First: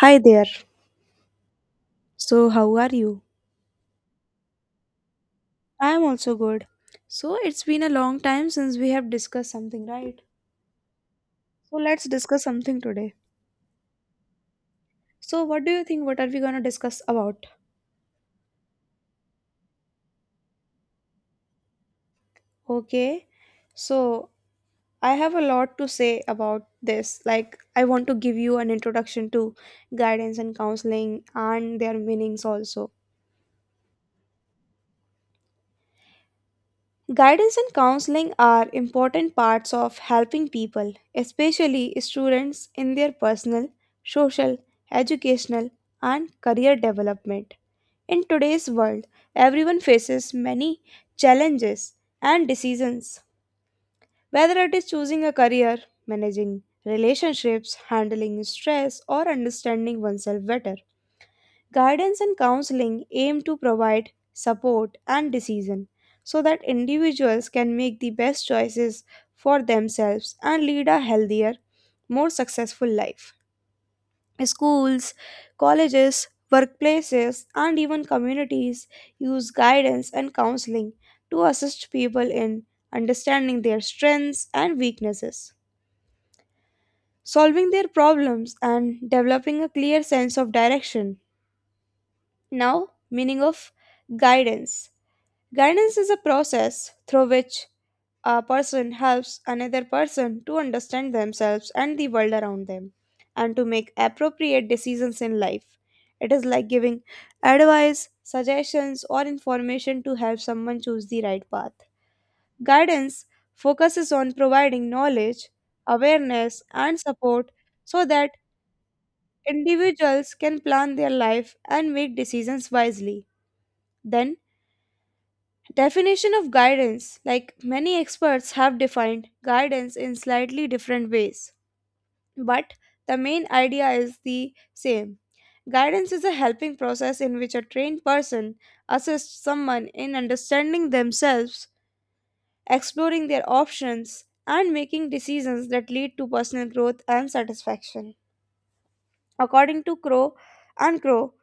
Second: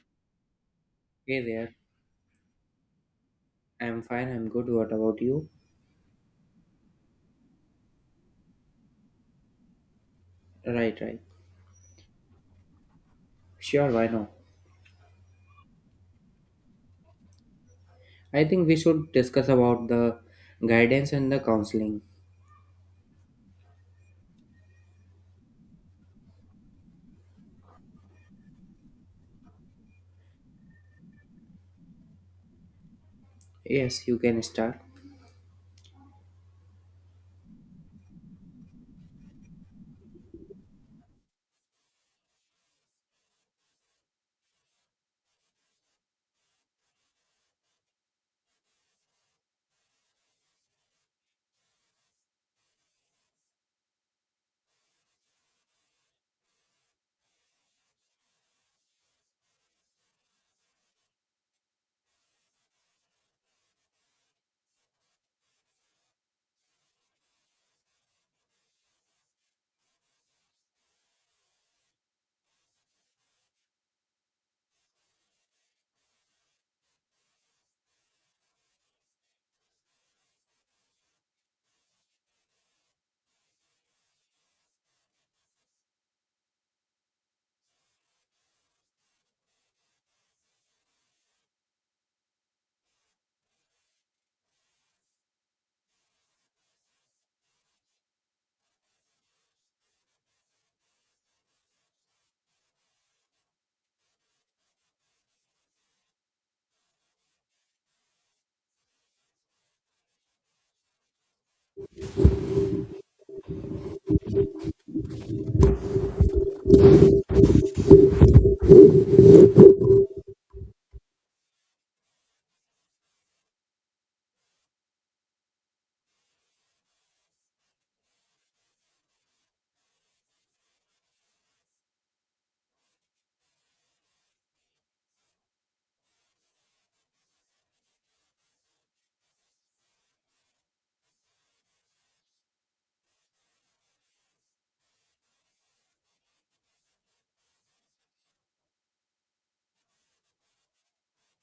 Hi there. Hey there, So, how are you? I'm fine, I'm good. What about you? I am also good. So, it's been a long time since we have discussed something, right? Right, right. So, let's discuss something today. Sure, why not? So, what do you think? What are we going to discuss about? I think we should discuss about the guidance and the counseling. Okay. So, I have a lot to say about this. Like, I want to give you an introduction to guidance and counseling and their meanings also. Yes, you can start. Guidance and counseling are important parts of helping people, especially students, in their personal, social, educational, and career development. In today's world, everyone faces many challenges and decisions, whether it is choosing a career, managing relationships, handling stress, or understanding oneself better. Guidance and counseling aim to provide support and decision so that individuals can make the best choices for themselves and lead a healthier, more successful life. Schools, colleges, workplaces, and even communities use guidance and counseling to assist people in understanding their strengths and weaknesses, solving their problems, and developing a clear sense of direction. Now, meaning of guidance. Guidance is a process through which a person helps another person to understand themselves and the world around them and to make appropriate decisions in life. It is like giving advice, suggestions, or information to help someone choose the right path. Guidance focuses on providing knowledge, awareness, and support so that individuals can plan their life and make decisions wisely. Then, definition of guidance like many experts have defined guidance in slightly different ways, but the main idea is the same. Guidance is a helping process in which a trained person assists someone in understanding themselves, exploring their options, and making decisions that lead to personal growth and satisfaction. According to Crow and Crow,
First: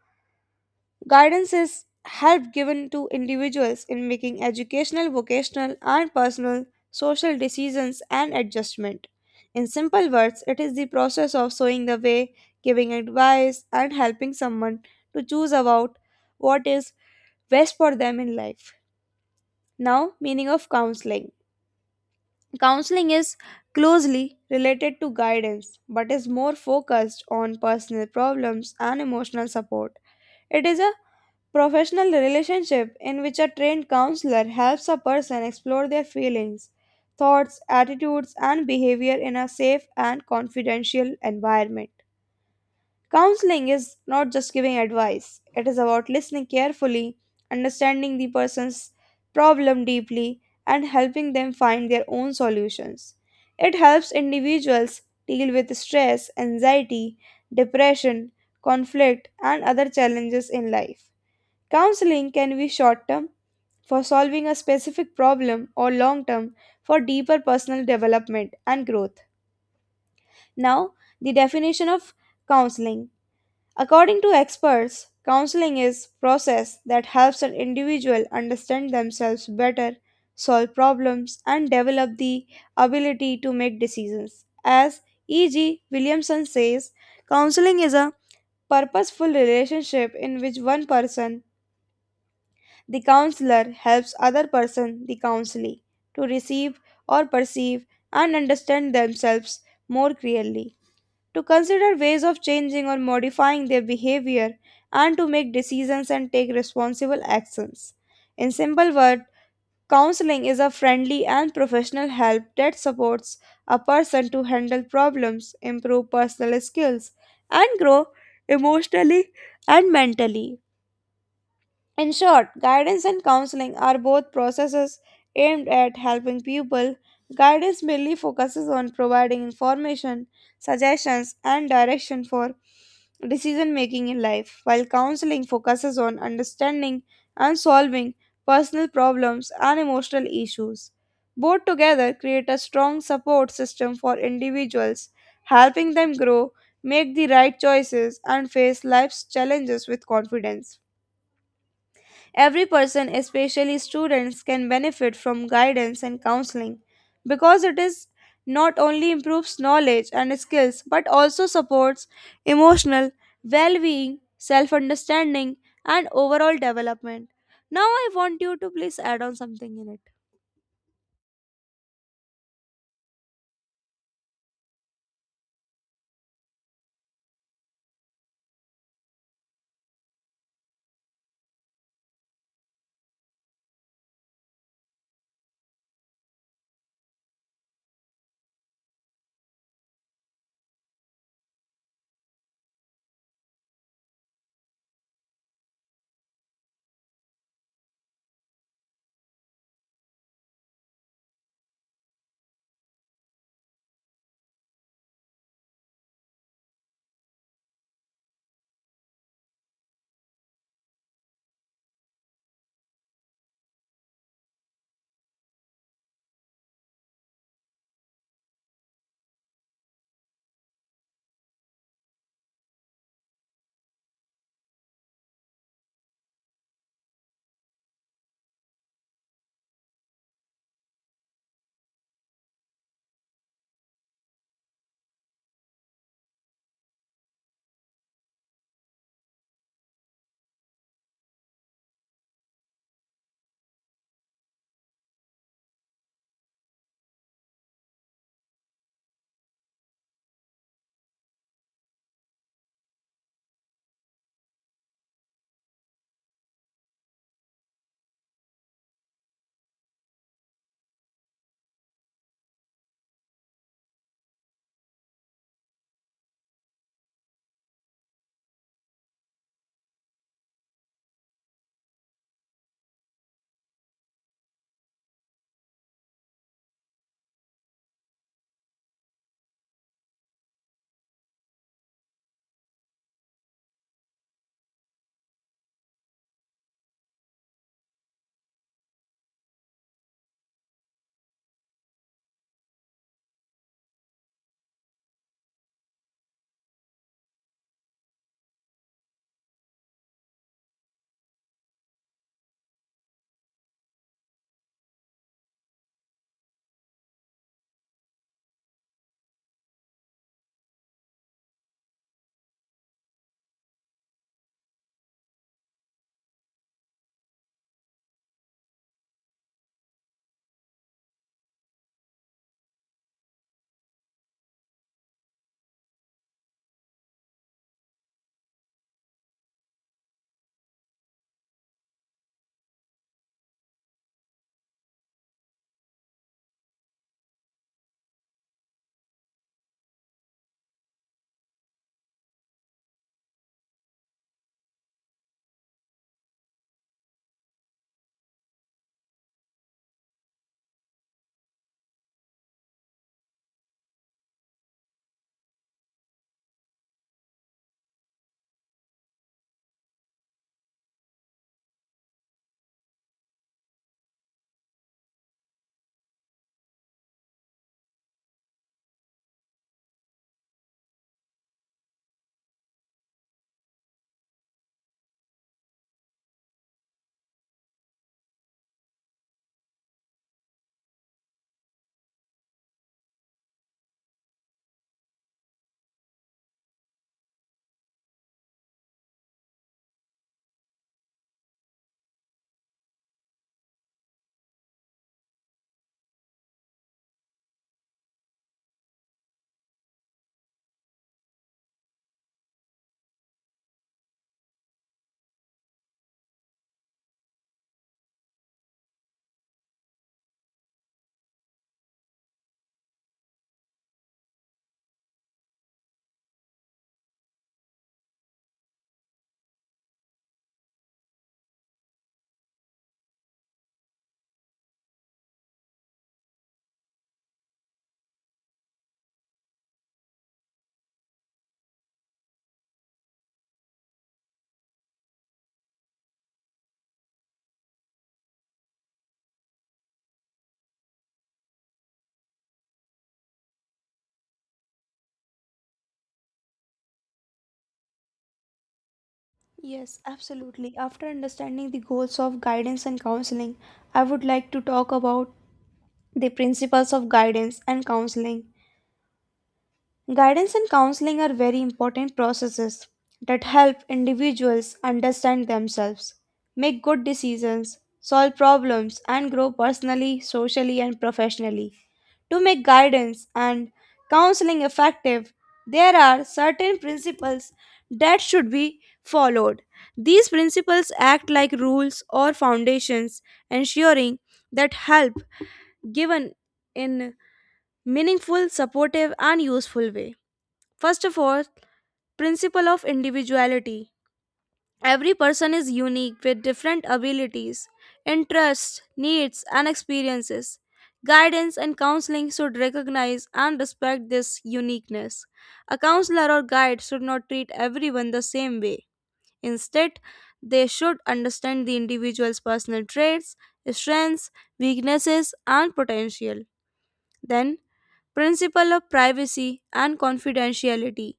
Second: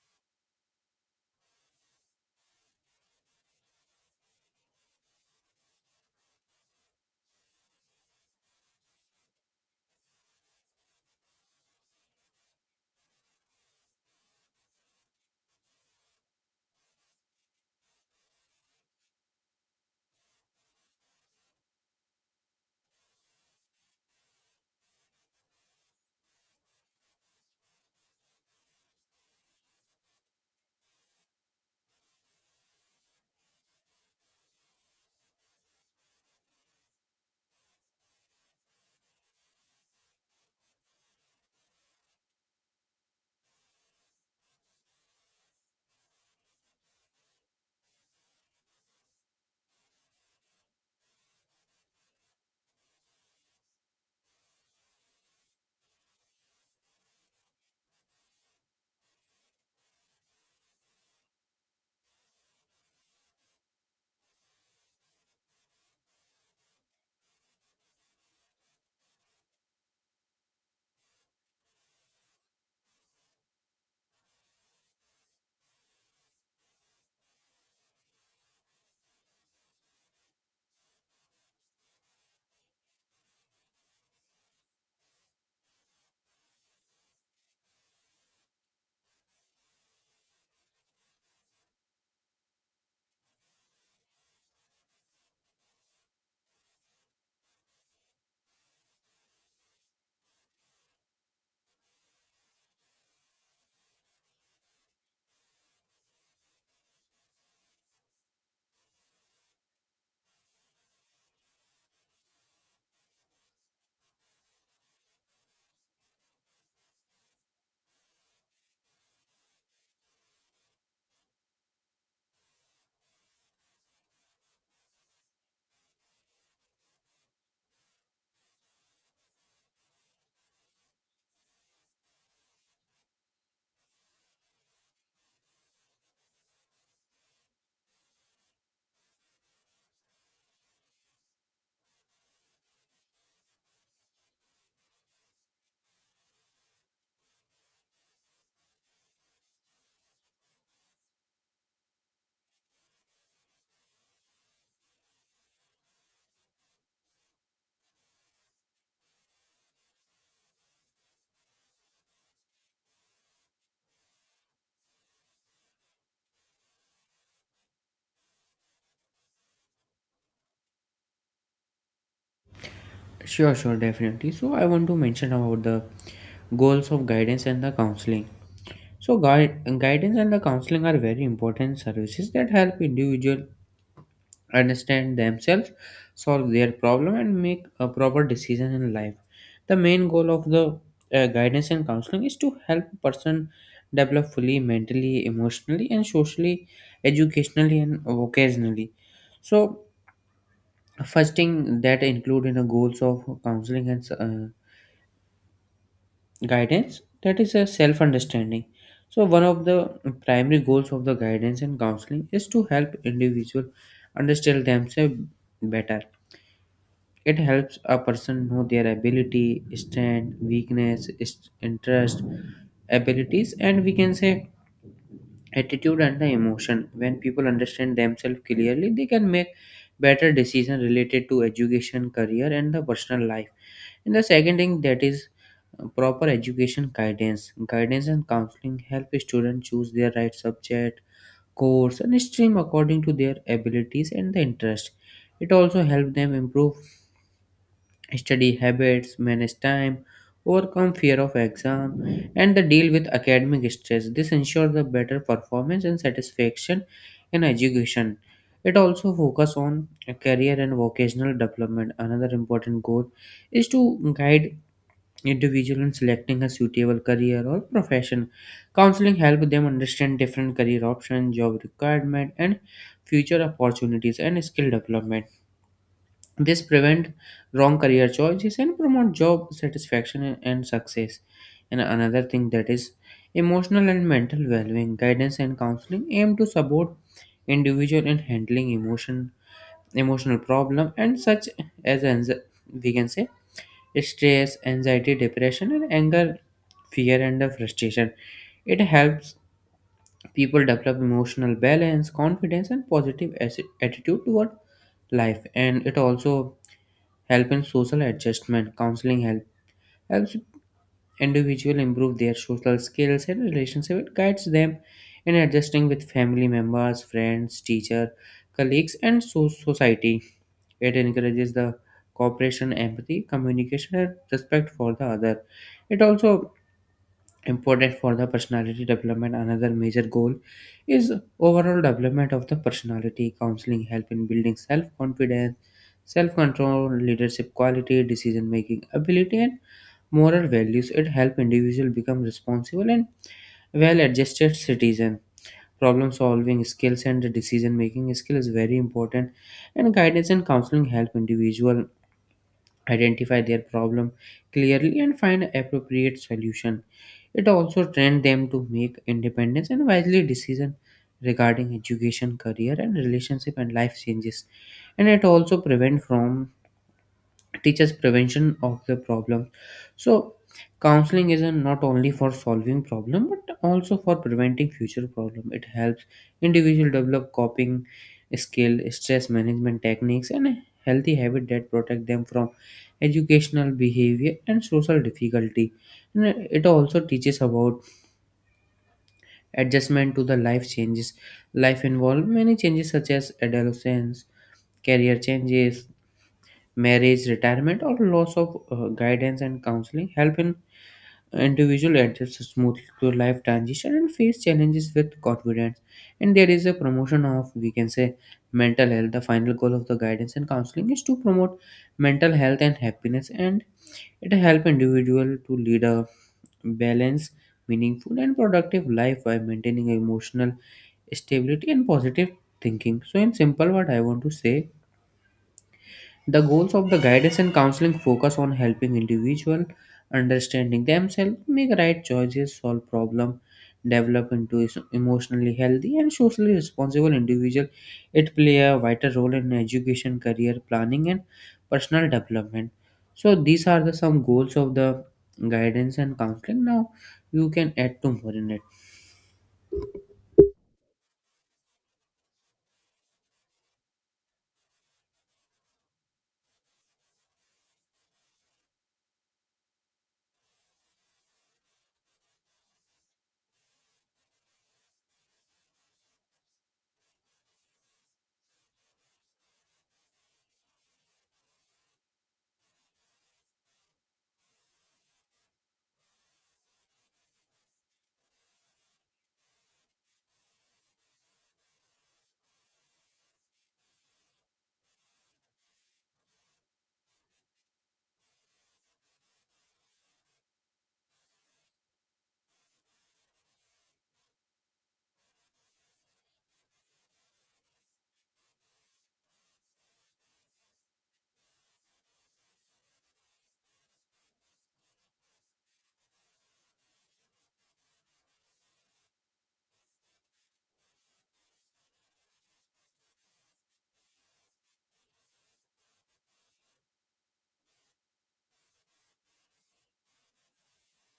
guidance is help given to individuals in making educational, vocational, and personal social decisions and adjustment. In simple words, it is the process of showing the way, giving advice, and helping someone to choose about what is best for them in life. Now, meaning of counseling. Counseling is closely related to guidance but is more focused on personal problems and emotional support. It is a professional relationship in which a trained counselor helps a person explore their feelings, thoughts, attitudes, and behavior in a safe and confidential environment. Counseling is not just giving advice, it is about listening carefully, understanding the person's problem deeply, and helping them find their own solutions. It helps individuals deal with stress, anxiety, depression, conflict, and other challenges in life. Counseling can be short term for solving a specific problem or long term for deeper personal development and growth. Now, the definition of counseling. According to experts, counseling is process that helps an individual understand themselves better, solve problems and develop the ability to make decisions. As E.G. Williamson says, counseling is a purposeful relationship in which one person, the counselor, helps other person, the counselee, to receive or perceive and understand themselves more clearly, to consider ways of changing or modifying their behavior, and to make decisions and take responsible actions. In simple words, counseling is a friendly and professional help that supports a person to handle problems, improve personal skills, and grow emotionally and mentally. In short, guidance and counseling are both processes aimed at helping people. Guidance mainly focuses on providing information, suggestions, and direction for decision making in life, while counseling focuses on understanding and solving personal problems and emotional issues. Both together create a strong support system for individuals, helping them grow, make the right choices, and face life's challenges with confidence. Every person, especially students, can benefit from guidance and counseling because it is not only improves knowledge and skills but also supports emotional well-being, self-understanding and overall development. Now I want you to please add on something in it. Sure, sure, definitely. So, I want to mention about the goals of guidance and the counseling. So, guidance and the counseling are very important services that help individual understand themselves, solve their problem, and make a proper decision in life. The main goal of the guidance and counseling is to help a person develop fully mentally, emotionally, and socially, educationally, and vocationally. So, first thing that include in the goals of counseling and guidance that is a self understanding. So, one of the primary goals of the guidance and counseling is to help individual understand themselves better. It helps a person know their ability, strength, weakness, interest, abilities, and we can say attitude and the emotion. When people understand themselves clearly, they can make better decisions related to education, career, and the personal life. And the second thing that is proper education guidance. Guidance and counseling help students choose their right subject, course, and stream according to their abilities and the interest. It also helps them improve study habits, manage time, overcome fear of exam, and the deal with academic stress. This ensures the better performance and satisfaction in education. It also focuses on career and vocational development. Another important goal is to guide individual in selecting a suitable career or profession. Counseling help them understand different career options, job requirement, and future opportunities and skill development. This prevent wrong career choices and promote job satisfaction and success. And another thing that is emotional and mental well-being, guidance and counseling aim to support individual in handling emotional problem and such as we can say stress, anxiety, depression and anger, fear and the frustration. It helps people develop emotional balance, confidence and positive attitude toward life, and it also help in social adjustment. Counseling helps individual improve their social skills and relationship. It guides them in adjusting with family members, friends, teacher, colleagues and society. It encourages the cooperation, empathy, communication and respect for the other. It also important for the personality development. Another major goal is overall development of the personality. Counseling help in building self confidence, self control, leadership quality, decision making ability and moral values. It help individual become responsible and well adjusted citizen. Problem solving skills and decision making skill is very important, and guidance and counseling help individual identify their problem clearly and find appropriate solution. It also trained them to make independence and wisely decision regarding education, career and relationship and life changes. And it also prevent from teaches prevention of the problem. So counseling is not only for solving problem but also for preventing future problem. It helps individual develop coping skill, stress management techniques and a healthy habit that protect them from educational behavior and social difficulty. And it also teaches about adjustment to the life changes. Life involved many changes such as adolescence, career changes, marriage, retirement, or loss of guidance and counseling help an individual adjust smoothly to life transition and face challenges with confidence. And there is a promotion of, we can say, mental health. The final goal of the guidance and counseling is to promote mental health and happiness, and it help individual to lead a balanced, meaningful, and productive life by maintaining emotional stability and positive thinking. So, in simple, what I want to say, the goals of the guidance and counseling focus on helping individual understanding themselves, make right choices, solve problem, develop into emotionally healthy and socially responsible individual. It play a vital role in education, career planning, and personal development. So these are the some goals of the guidance and counseling. Now you can add to more in it. Yes, absolutely. After understanding the goals of guidance and counseling, I would like to talk about the principles of guidance and counseling. Guidance and counseling are very important processes that help individuals understand themselves, make good decisions, solve problems, and grow personally, socially, and professionally. To make guidance and counseling effective, there are certain principles that should be followed. These principles act like rules or foundations, ensuring that help given in meaningful, supportive, and useful way. First of all, principle of individuality. Every person is unique with different abilities, interests, needs, and experiences. Guidance and counseling should recognize and respect this uniqueness. A counselor or guide should not treat everyone the same way. Instead, they should understand the individual's personal traits, strengths, weaknesses, and potential. Then, principle of privacy and confidentiality.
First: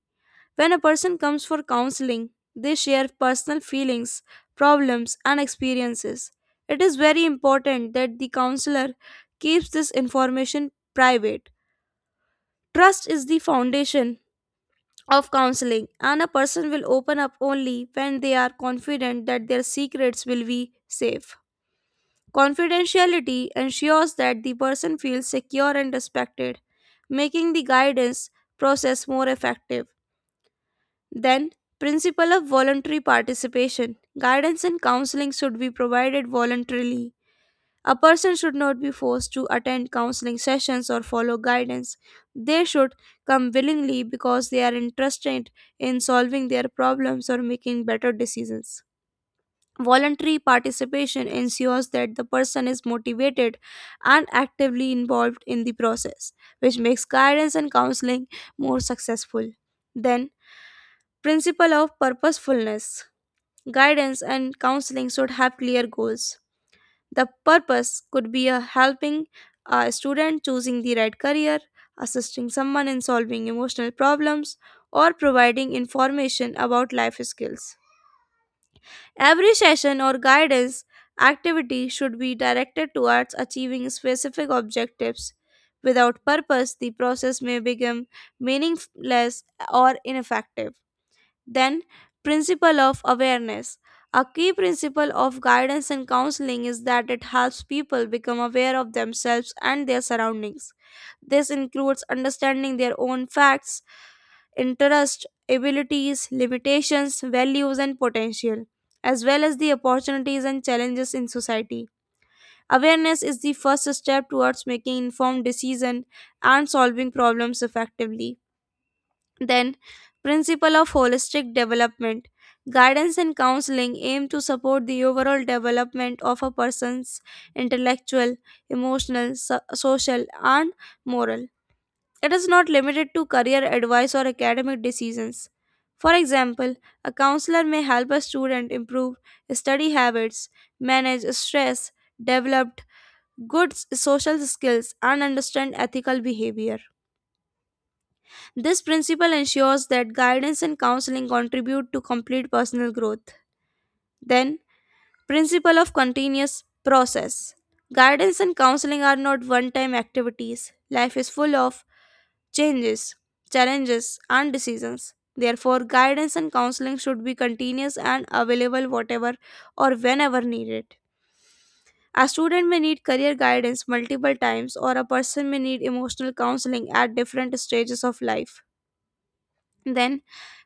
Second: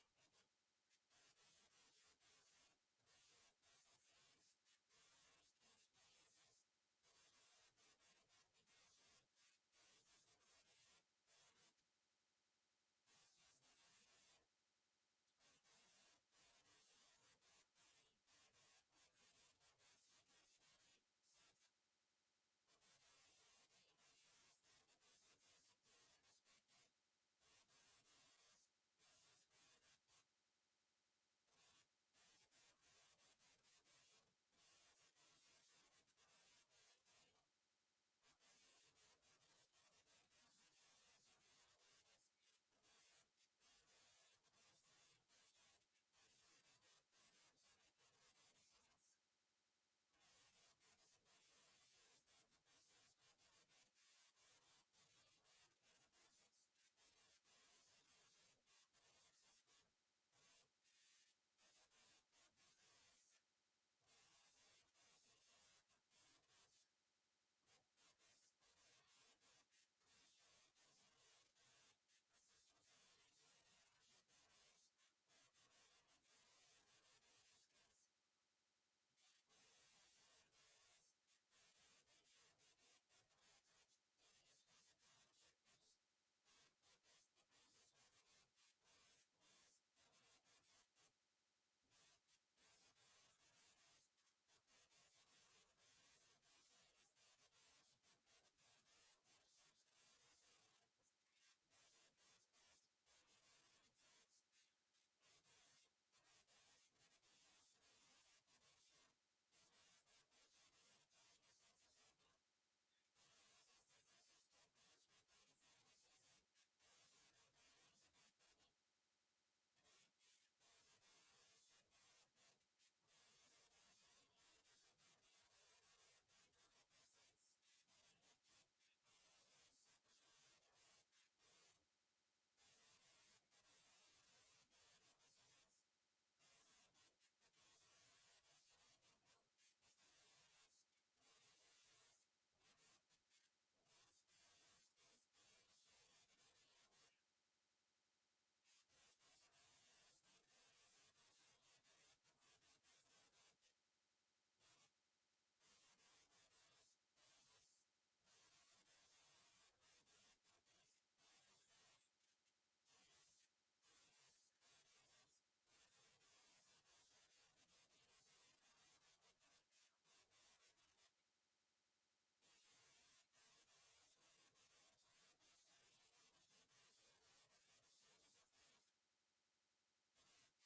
When a person comes for counseling, they share personal feelings, problems, and experiences. It is very important that the counselor keeps this information private. Trust is the foundation of counseling, and a person will open up only when they are confident that their secrets will be safe. Confidentiality ensures that the person feels secure and respected, making the guidance process more effective. Then, principle of voluntary participation. Guidance and counseling should be provided voluntarily. A person should not be forced to attend counseling sessions or follow guidance. They should come willingly because they are interested in solving their problems or making better decisions. Voluntary participation ensures that the person is motivated and actively involved in the process, which makes guidance and counseling more successful. Then, principle of purposefulness. Guidance and counseling should have clear goals. The purpose could be a helping a student choosing the right career, assisting someone in solving emotional problems, or providing information about life skills. Every session or guidance activity should be directed towards achieving specific objectives. Without purpose the process may become meaningless or ineffective. Then, principle of awareness. A key principle of guidance and counseling is that it helps people become aware of themselves and their surroundings. This includes understanding their own facts, interests, abilities, limitations, values, and potential, as well as the opportunities and challenges in society. Awareness is the first step towards making informed decisions and solving problems effectively. Then, principle of holistic development. Guidance and counseling aim to support the overall development of a person's intellectual, emotional, social, and moral. It is not limited to career advice or academic decisions. For example, a counselor may help a student improve study habits, manage stress, develop good social skills, and understand ethical behavior. This principle ensures that guidance and counseling contribute to complete personal growth. Then, principle of continuous process. Guidance and counseling are not one time activities. Life is full of changes, challenges, and decisions. Therefore, guidance and counseling should be continuous and available whatever or whenever needed. A student may need career guidance multiple times, or a person may need emotional counseling at different stages of life. Then,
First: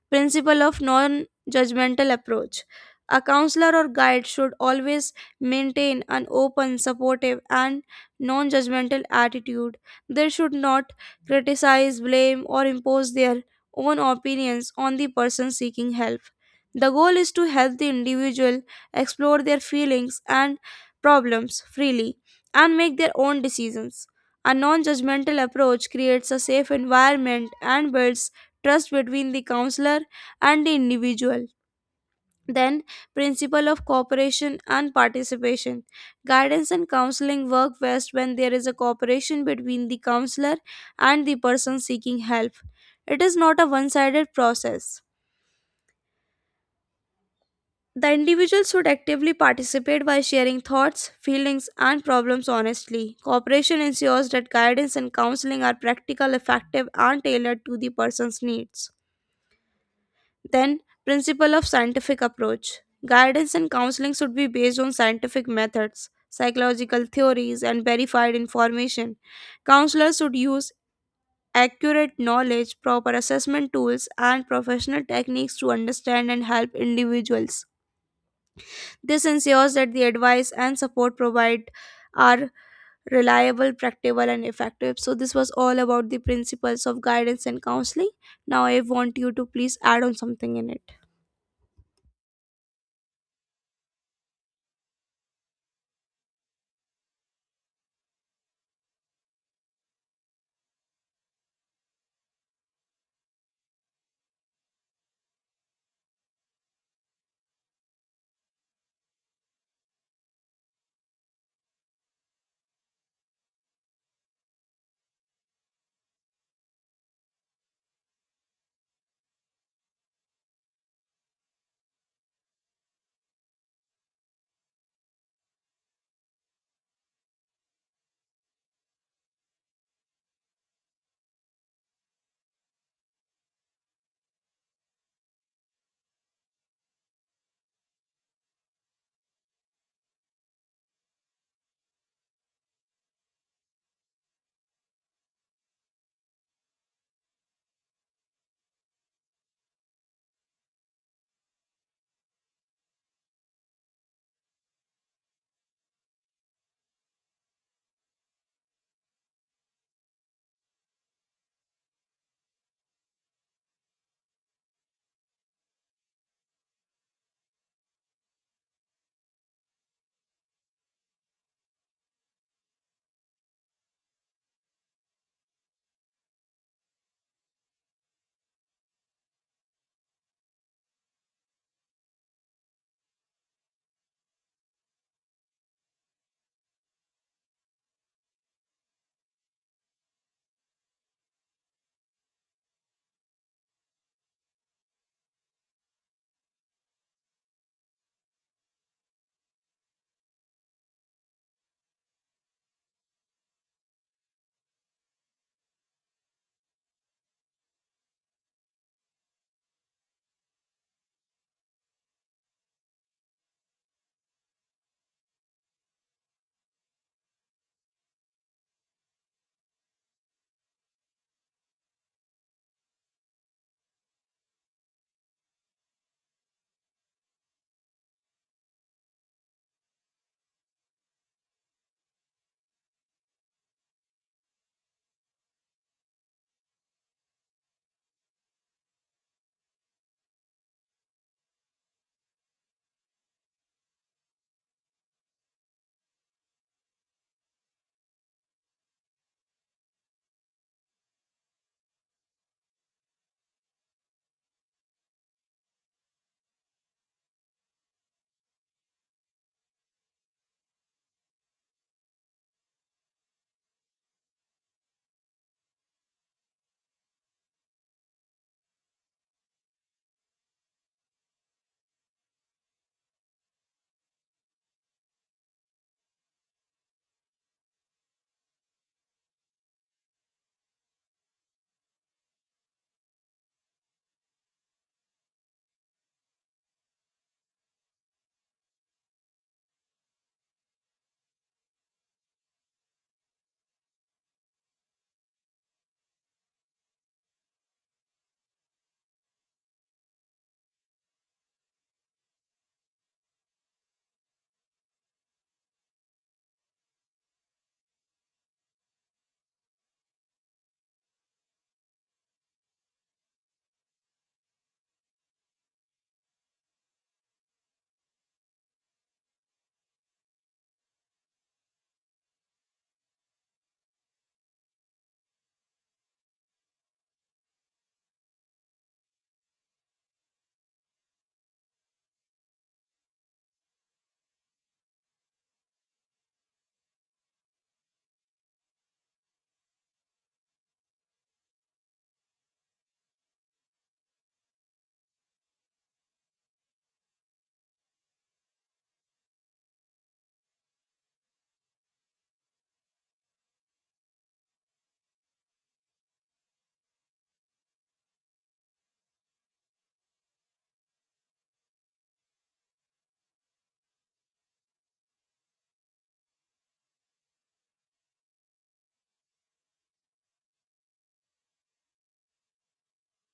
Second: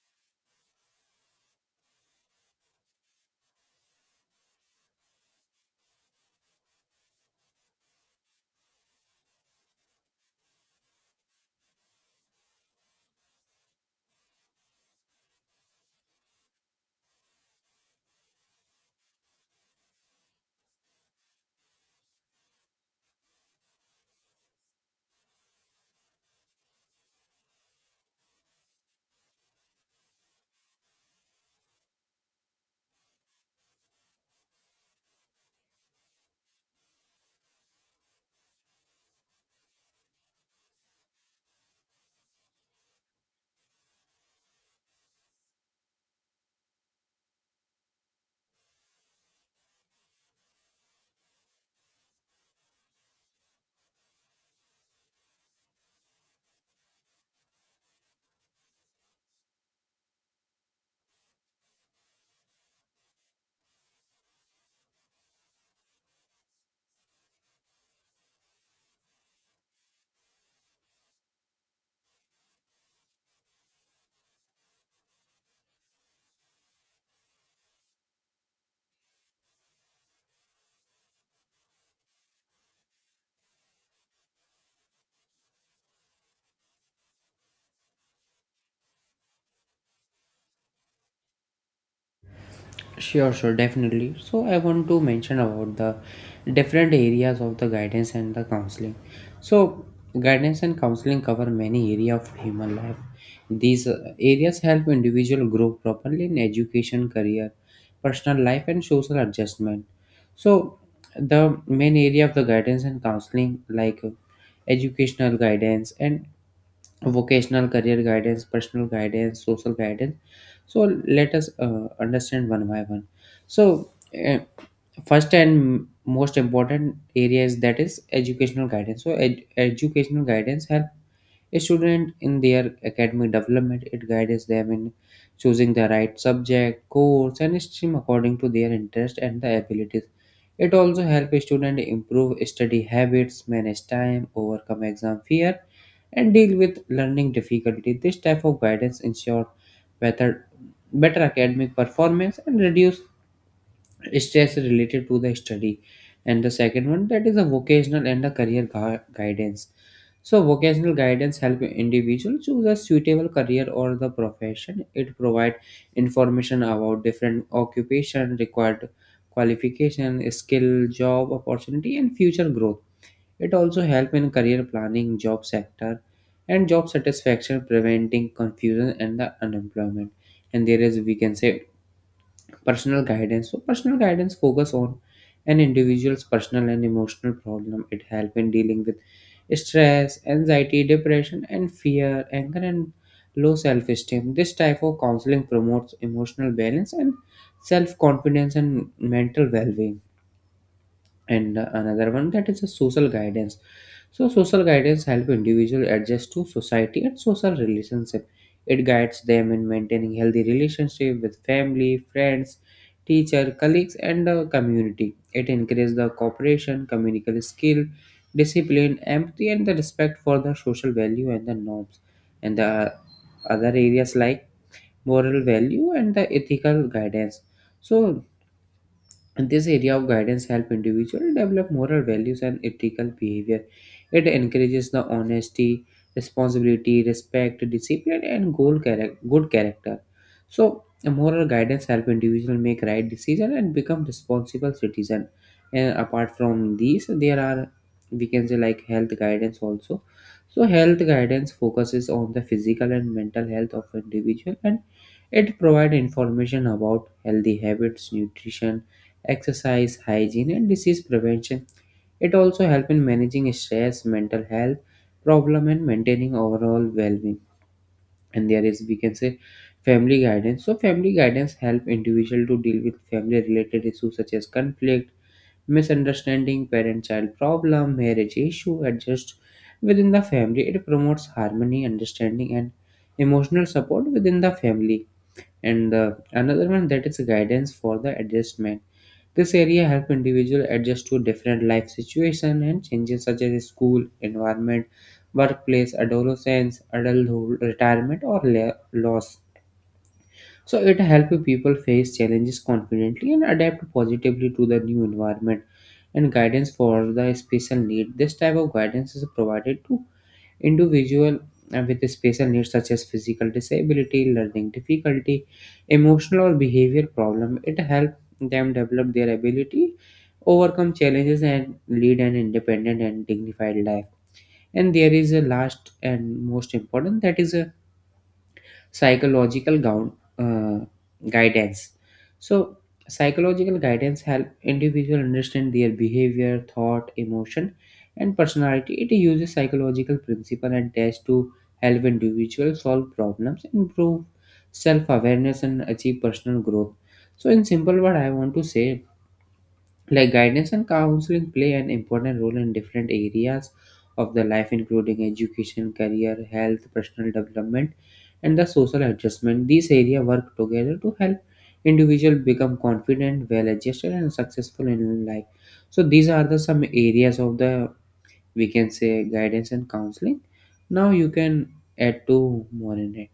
principle of non judgmental approach. A counselor or guide should always maintain an open, supportive, and non judgmental attitude. They should not criticize, blame, or impose their own opinions on the person seeking help. The goal is to help the individual explore their feelings and problems freely and make their own decisions. A non judgmental approach creates a safe environment and builds trust between the counselor and the individual. Then, principle of cooperation and participation. Guidance and counseling work best when there is a cooperation between the counselor and the person seeking help. It is not a one sided process. The individual should actively participate by sharing thoughts, feelings, and problems honestly. Cooperation ensures that guidance and counseling are practical, effective, and tailored to the person's needs. Then, principle of scientific approach. Guidance and counseling should be based on scientific methods, psychological theories, and verified information. Counselors should use accurate knowledge, proper assessment tools, and professional techniques to understand and help individuals. This ensures that the advice and support provided are reliable, practical, and effective. So, this was all about the principles of guidance and counseling. Now, I want you to please add on something in it. Sure, sure, definitely. So, I want to mention about the different areas of the guidance and the counseling. So, guidance and counseling cover many areas of human life. These areas help individual grow properly in education, career, personal life, and social adjustment. So, the main area of the guidance and counseling, like educational guidance and vocational career guidance, personal guidance, social guidance. So let us understand one by one. So uh, first and most important area is that is educational guidance. So educational guidance help a student in their academic development. It guides them in choosing the right subject, course, and stream according to their interest and the abilities. It also helps a student improve study habits, manage time, overcome exam fear, and deal with learning difficulty. This type of guidance ensures better, better academic performance and reduce stress related to the study. And the second one, that is a vocational and a career guidance. So vocational guidance help individual choose a suitable career or the profession. It provide information about different occupation, required qualification, skill, job opportunity and future growth. It also help in career planning, job sector, and job satisfaction, preventing confusion and the unemployment. And there is, we can say, personal guidance. So personal guidance focus on an individual's personal and emotional problem. It help in dealing with stress, anxiety, depression and fear, anger and low self-esteem. This type of counseling promotes emotional balance and self-confidence and mental well-being. And another one that is a social guidance. So social guidance help individual adjust to society and social relationship. It guides them in maintaining healthy relationship with family, friends, teacher, colleagues and the community. It encourages the cooperation, communication skill, discipline, empathy and the respect for the social value and the norms. And the other areas like moral value and the ethical guidance. So, and this area of guidance helps individuals develop moral values and ethical behavior. It encourages the honesty, responsibility, respect, discipline, and good character. So, a moral guidance helps individuals make right decisions and become responsible citizens. And apart from these, there are, we can say, like health guidance also. So, health guidance focuses on the physical and mental health of individual, and it provides information about healthy habits, nutrition, exercise, hygiene, and disease prevention. It also helps in managing stress, mental health problem, and maintaining overall well-being. And there is, we can say, family guidance. So family guidance help individual to deal with family-related issues such as conflict, misunderstanding, parent-child problem, marriage issue, adjust within the family. It promotes harmony, understanding, and emotional support within the family. And the another one, that is guidance for the adjustment. This area help individual adjust to different life situation and changes such as school, environment, workplace, adolescence, adulthood, retirement or loss. So it helps people face challenges confidently and adapt positively to the new environment. And guidance for the special need. This type of guidance is provided to individual with special needs such as physical disability, learning difficulty, emotional or behavior problem. It helps them develop their ability, overcome challenges and lead an independent and dignified life. And there is a last and most important, that is a psychological gown, uh, guidance. So, psychological guidance help individual understand their behavior, thought, emotion, and personality. It uses psychological principle and tests to help individuals solve problems, improve self-awareness, and achieve personal growth. So, in simple word, I want to say, like, guidance and counseling play an important role in different areas of the life including education, career, health, personal development and the social adjustment. These areas work together to help individual become confident, well adjusted and successful in life. So these are the some areas of the, we can say, guidance and counseling. Now you can add two more in it.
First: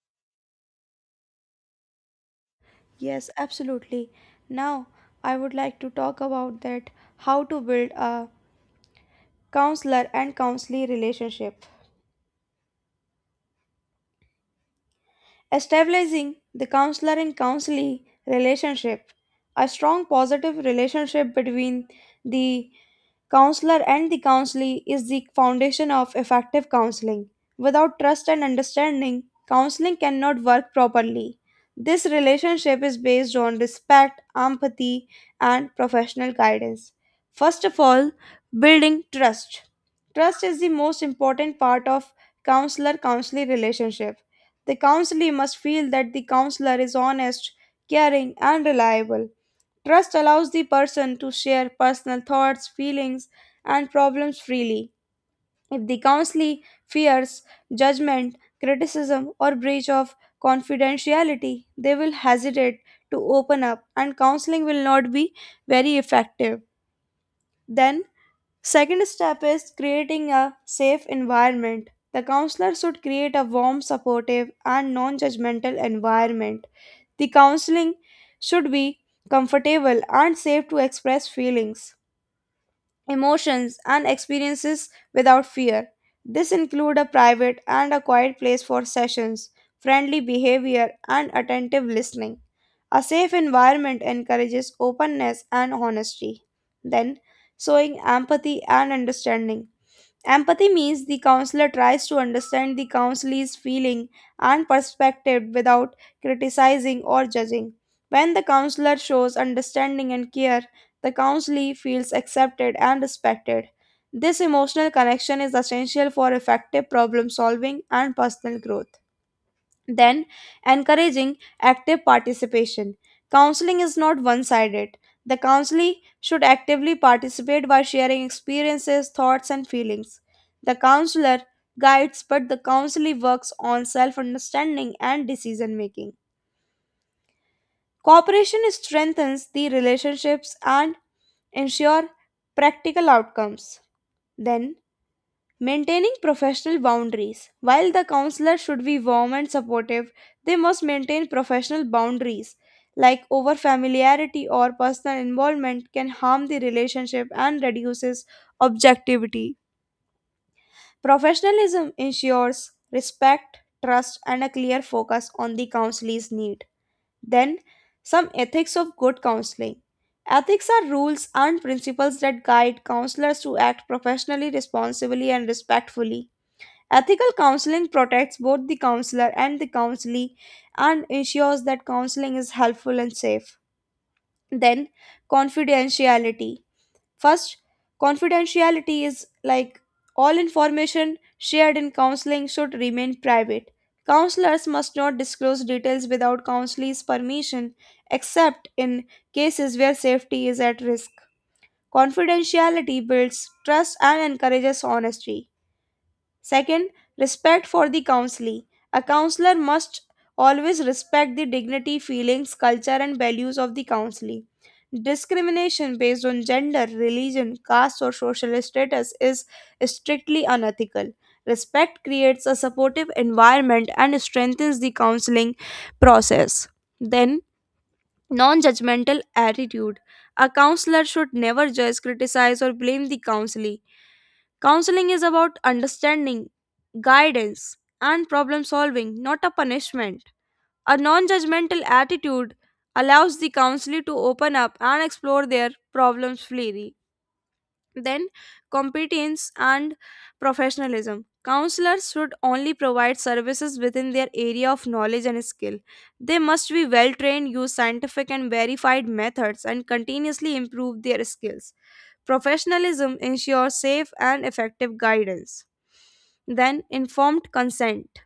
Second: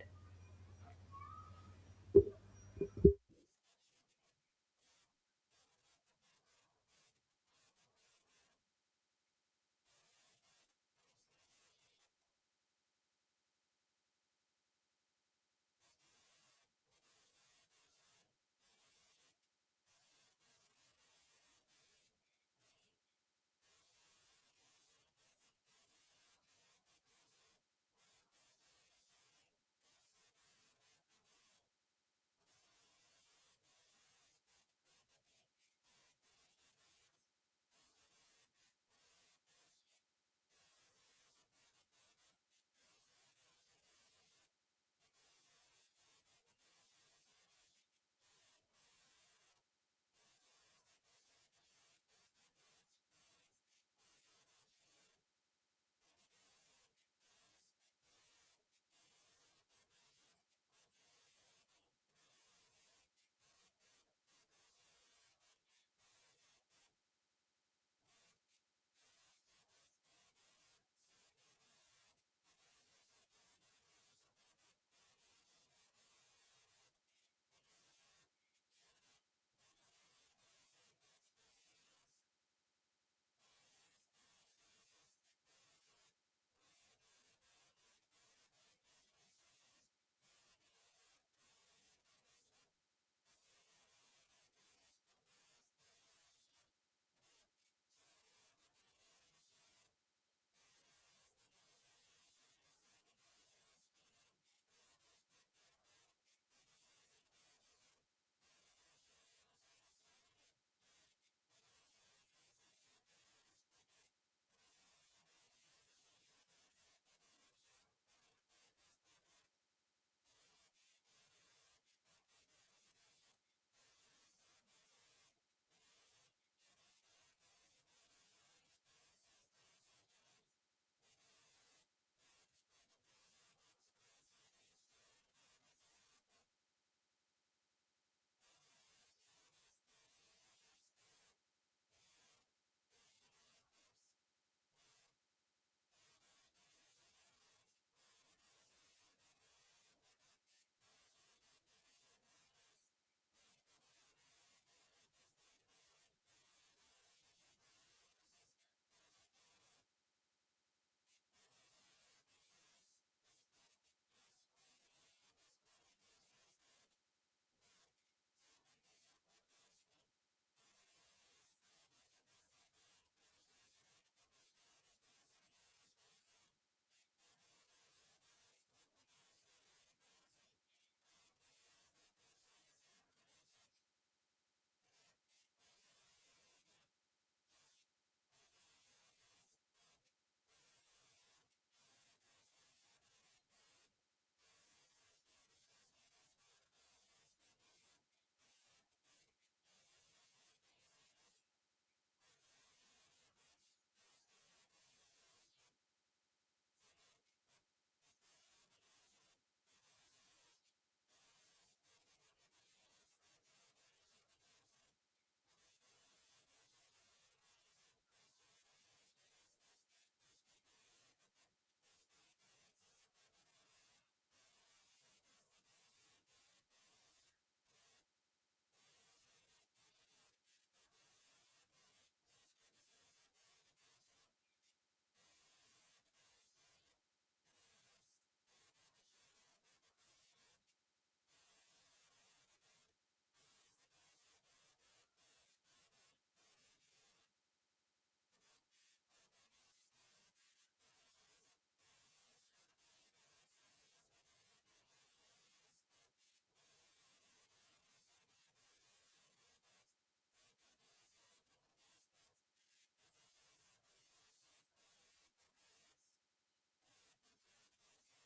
Yes, absolutely. Now, I would like to talk about that how to build a counselor and counselee relationship. Establishing the counselor and counselee relationship. A strong positive relationship between the counselor and the counselee is the foundation of effective counseling. Without trust and understanding counseling cannot work properly. This relationship is based on respect, empathy, and professional guidance. First of all, building trust. Trust is the most important part of counselor counselee relationship. The counselee must feel that the counselor is honest, caring, and reliable. Trust allows the person to share personal thoughts, feelings, and problems freely. If the counselee fears judgment, criticism, or breach of confidentiality, they will hesitate to open up, and counseling will not be very effective. Then, second step is creating a safe environment. The counselor should create a warm, supportive, and non judgmental environment. The counseling should be comfortable and safe to express feelings, emotions, and experiences without fear. This include a private and a quiet place for sessions, friendly behavior, and attentive listening. A safe environment encourages openness and honesty. Then, showing empathy and understanding. Empathy means the counselor tries to understand the counselee's feeling and perspective without criticizing or judging. When the counselor shows understanding and care, the counselee feels accepted and respected. This emotional connection is essential for effective problem solving and personal growth. Then, encouraging active participation. Counseling is not one sided. The counselee should actively participate by sharing experiences, thoughts, and feelings. The counselor guides, but the counselee works on self understanding and decision making. Cooperation strengthens the relationships and ensure practical outcomes. Then, maintaining professional boundaries. While the counselor should be warm and supportive, they must maintain professional boundaries, like over familiarity or personal involvement can harm the relationship and reduces objectivity. Professionalism ensures respect, trust, and a clear focus on the counselee's need. Then, some ethics of good counseling. Ethics are rules and principles that guide counselors to act professionally, responsibly, and respectfully. Ethical counseling protects both the counselor and the counselee and ensures that counseling is helpful and safe. Then, confidentiality. First, confidentiality is like all information shared in counseling should remain private. Counselors must not disclose details without counselee's permission, except in cases where safety is at risk. Confidentiality builds trust and encourages honesty. Second, respect for the counselee. A counselor must always respect the dignity, feelings, culture, and values of the counselee. Discrimination based on gender, religion, caste, or social status is strictly unethical. Respect creates a supportive environment and strengthens the counseling process. Then, non judgmental attitude. A counselor should never judge, criticize, or blame the counselee. Counseling is about understanding, guidance, and problem solving, not a punishment. A non judgmental attitude allows the counselee to open up and explore their problems freely. Then, competence and professionalism. Counselors should only provide services within their area of knowledge and skill. They must be well trained, use scientific and verified methods, and continuously improve their skills. Professionalism ensures safe and effective guidance. Then, informed consent.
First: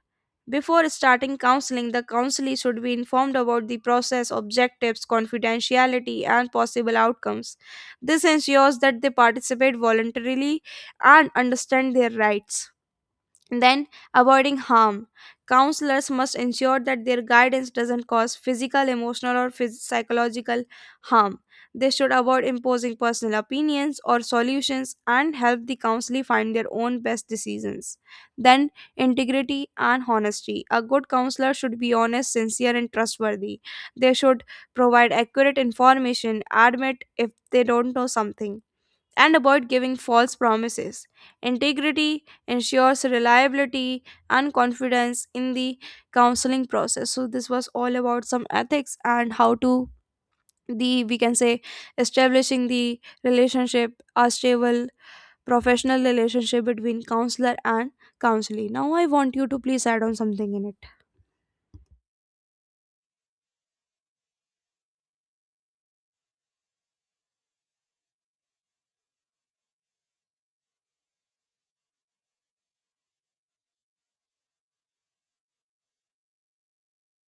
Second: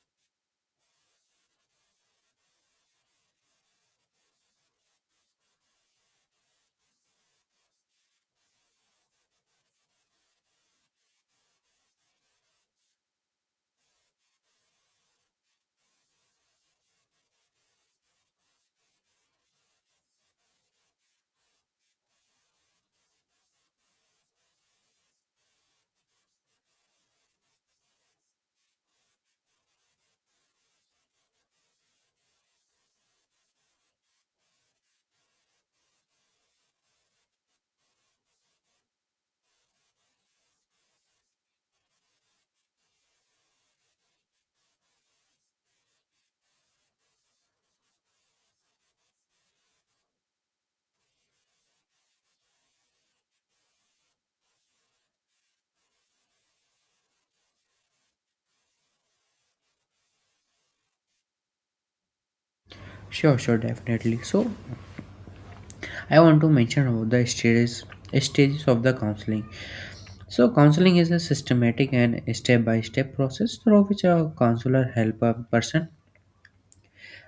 Before starting counseling, the counselee should be informed about the process, objectives, confidentiality, and possible outcomes. This ensures that they participate voluntarily and understand their rights. Then, avoiding harm. Counselors must ensure that their guidance doesn't cause physical, emotional, or psychological harm. They should avoid imposing personal opinions or solutions and help the counselee find their own best decisions. Then, integrity and honesty. A good counselor should be honest, sincere, and trustworthy. They should provide accurate information, admit if they don't know something, and avoid giving false promises. Integrity ensures reliability and confidence in the counseling process. So this was all about some ethics and how to, the we can say, establishing the relationship, a stable professional relationship between counselor and counselee. Now I want you to please add on something in it. Sure, sure, definitely. So, I want to mention about the stages of the counseling. So, counseling is a systematic and step by step process through which a counselor helps a person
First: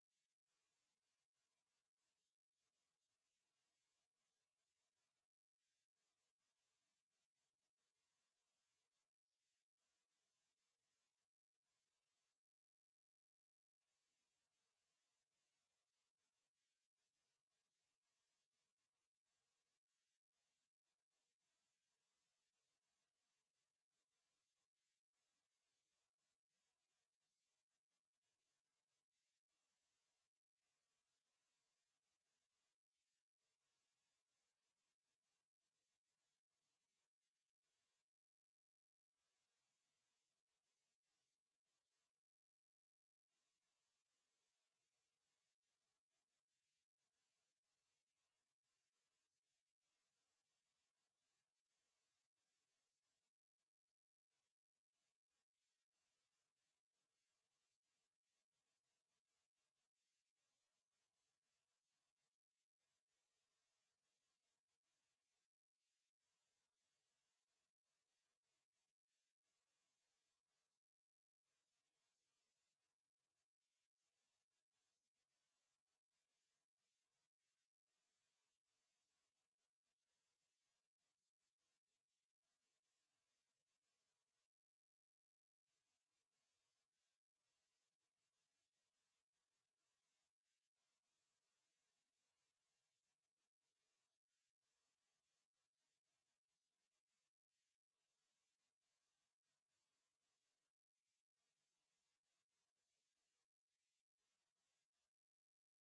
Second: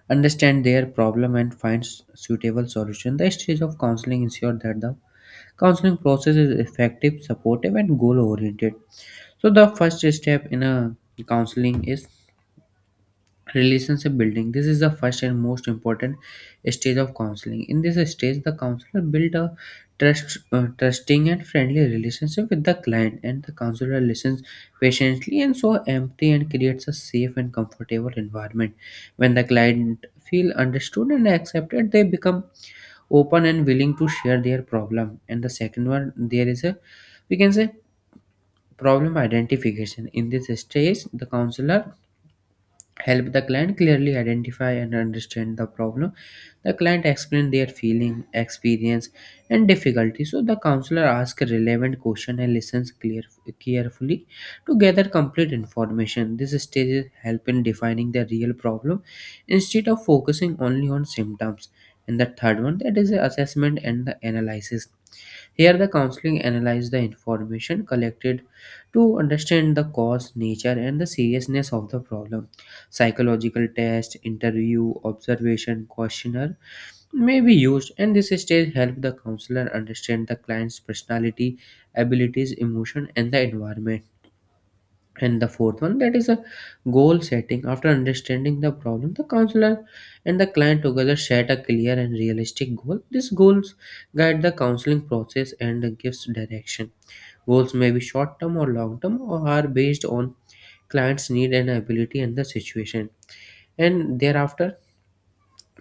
understand their problem and finds suitable solution. The stage of counseling ensure that the counseling process is effective, supportive, and goal oriented. So, the first step in a counseling is relationship building. This is the first and most important stage of counseling. In this stage the counselor build a trusting and friendly relationship with the client, and the counselor listens patiently and so empathy and creates a safe and comfortable environment. When the client feel understood and accepted they become open and willing to share their problem. And the second one there is, a we can say, problem identification. In this stage the counselor help the client clearly identify and understand the problem. The client explain their feeling, experience and difficulty. So the counselor asks a relevant question and listens carefully to gather complete information. This stage is help in defining the real problem instead of focusing only on symptoms. And the third one that is the assessment and the analysis. Here, the counseling analyzes the information collected to understand the cause, nature, and the seriousness of the problem. Psychological test, interview, observation, questionnaire may be used, and this stage helps the counselor understand the client's personality, abilities, emotion, and the environment. And the fourth one, that is a goal setting. After understanding the problem, the counselor and the client together set a clear and realistic goal. These goals guide the counseling process and gives direction. Goals may be short term or long term or are based on client's need and ability and the situation. And thereafter,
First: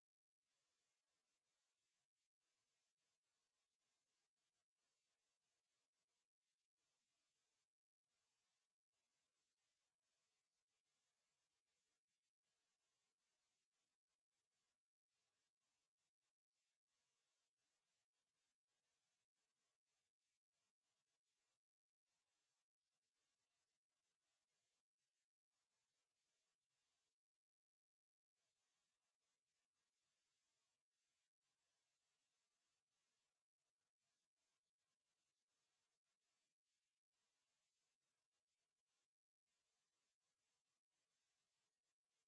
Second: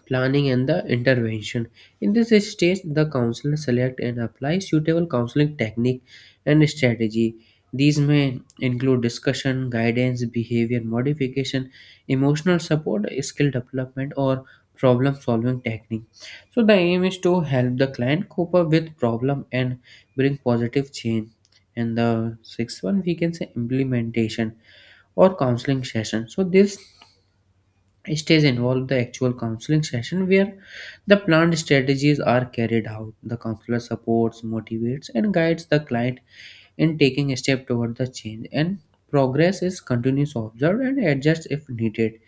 planning and the intervention. In this stage, the counselor select and apply suitable counseling technique and strategy. These may include discussion, guidance, behavior modification, emotional support, skill development, or problem solving technique. So the aim is to help the client cope up with problem and bring positive change. And the sixth one, we can say, implementation or counseling session. So this stage involve the actual counseling session where the planned strategies are carried out. The counselor supports, motivates, and guides the client in taking a step toward the change. And progress is continuous observed and adjust if needed.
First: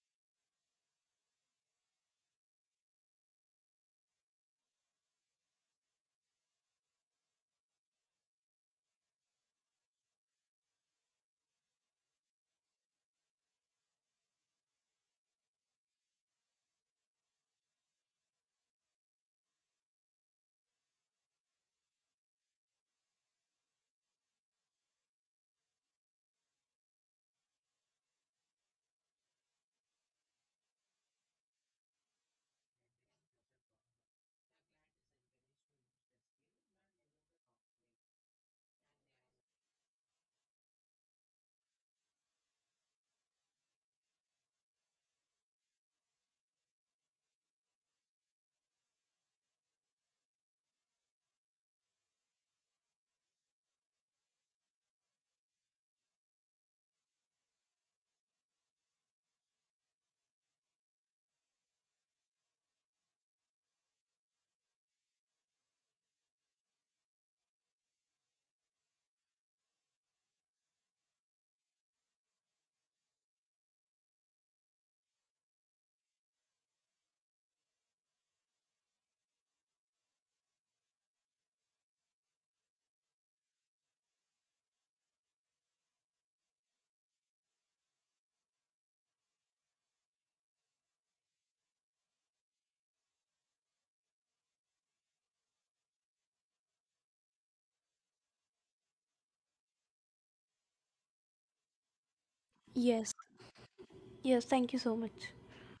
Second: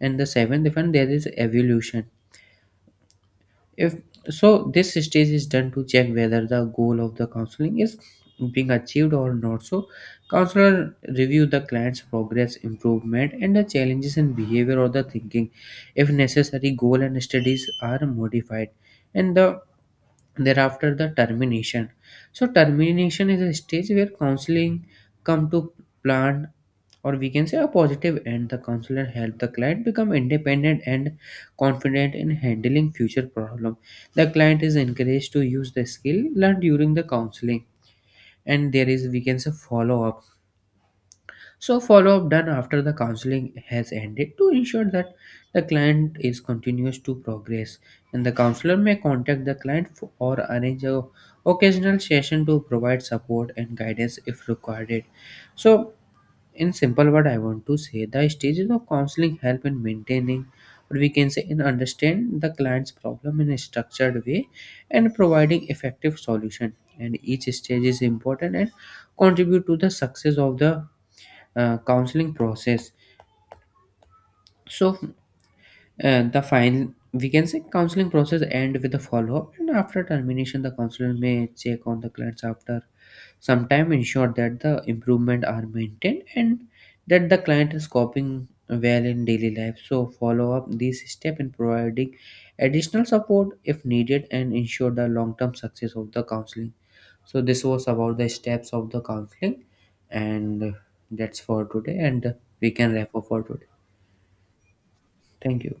And the seventh, event there is evolution. If So, this stage is done to check whether the goal of the counseling is being achieved or not. So, counselor review the client's progress, improvement, and the challenges in behavior or the thinking. If necessary, goal and studies are modified, and the thereafter the termination. So, termination is a stage where counseling come to plan, or we can say, a positive end. The counselor help the client become independent and confident in handling future problem. The client is encouraged to use the skill learned during the counseling. And there is, we can say, follow up. So follow up done after the counseling has ended to ensure that the client is continues to progress, and the counselor may contact the client for, or arrange a occasional session to provide support and guidance if required. So, in simple word, I want to say the stages of counseling help in maintaining, or we can say, in understand the client's problem in a structured way and providing effective solution. And each stage is important and contribute to the success of the counseling process. So the final, we can say, counseling process end with a follow-up, and after termination the counselor may check on the clients after sometimes ensure that the improvement are maintained and that the client is coping well in daily life. So follow up these step in providing additional support if needed and ensure the long-term success of the counseling. So this was about the steps of the counseling, and that's for today and we can Yes. wrap up for today. Thank you.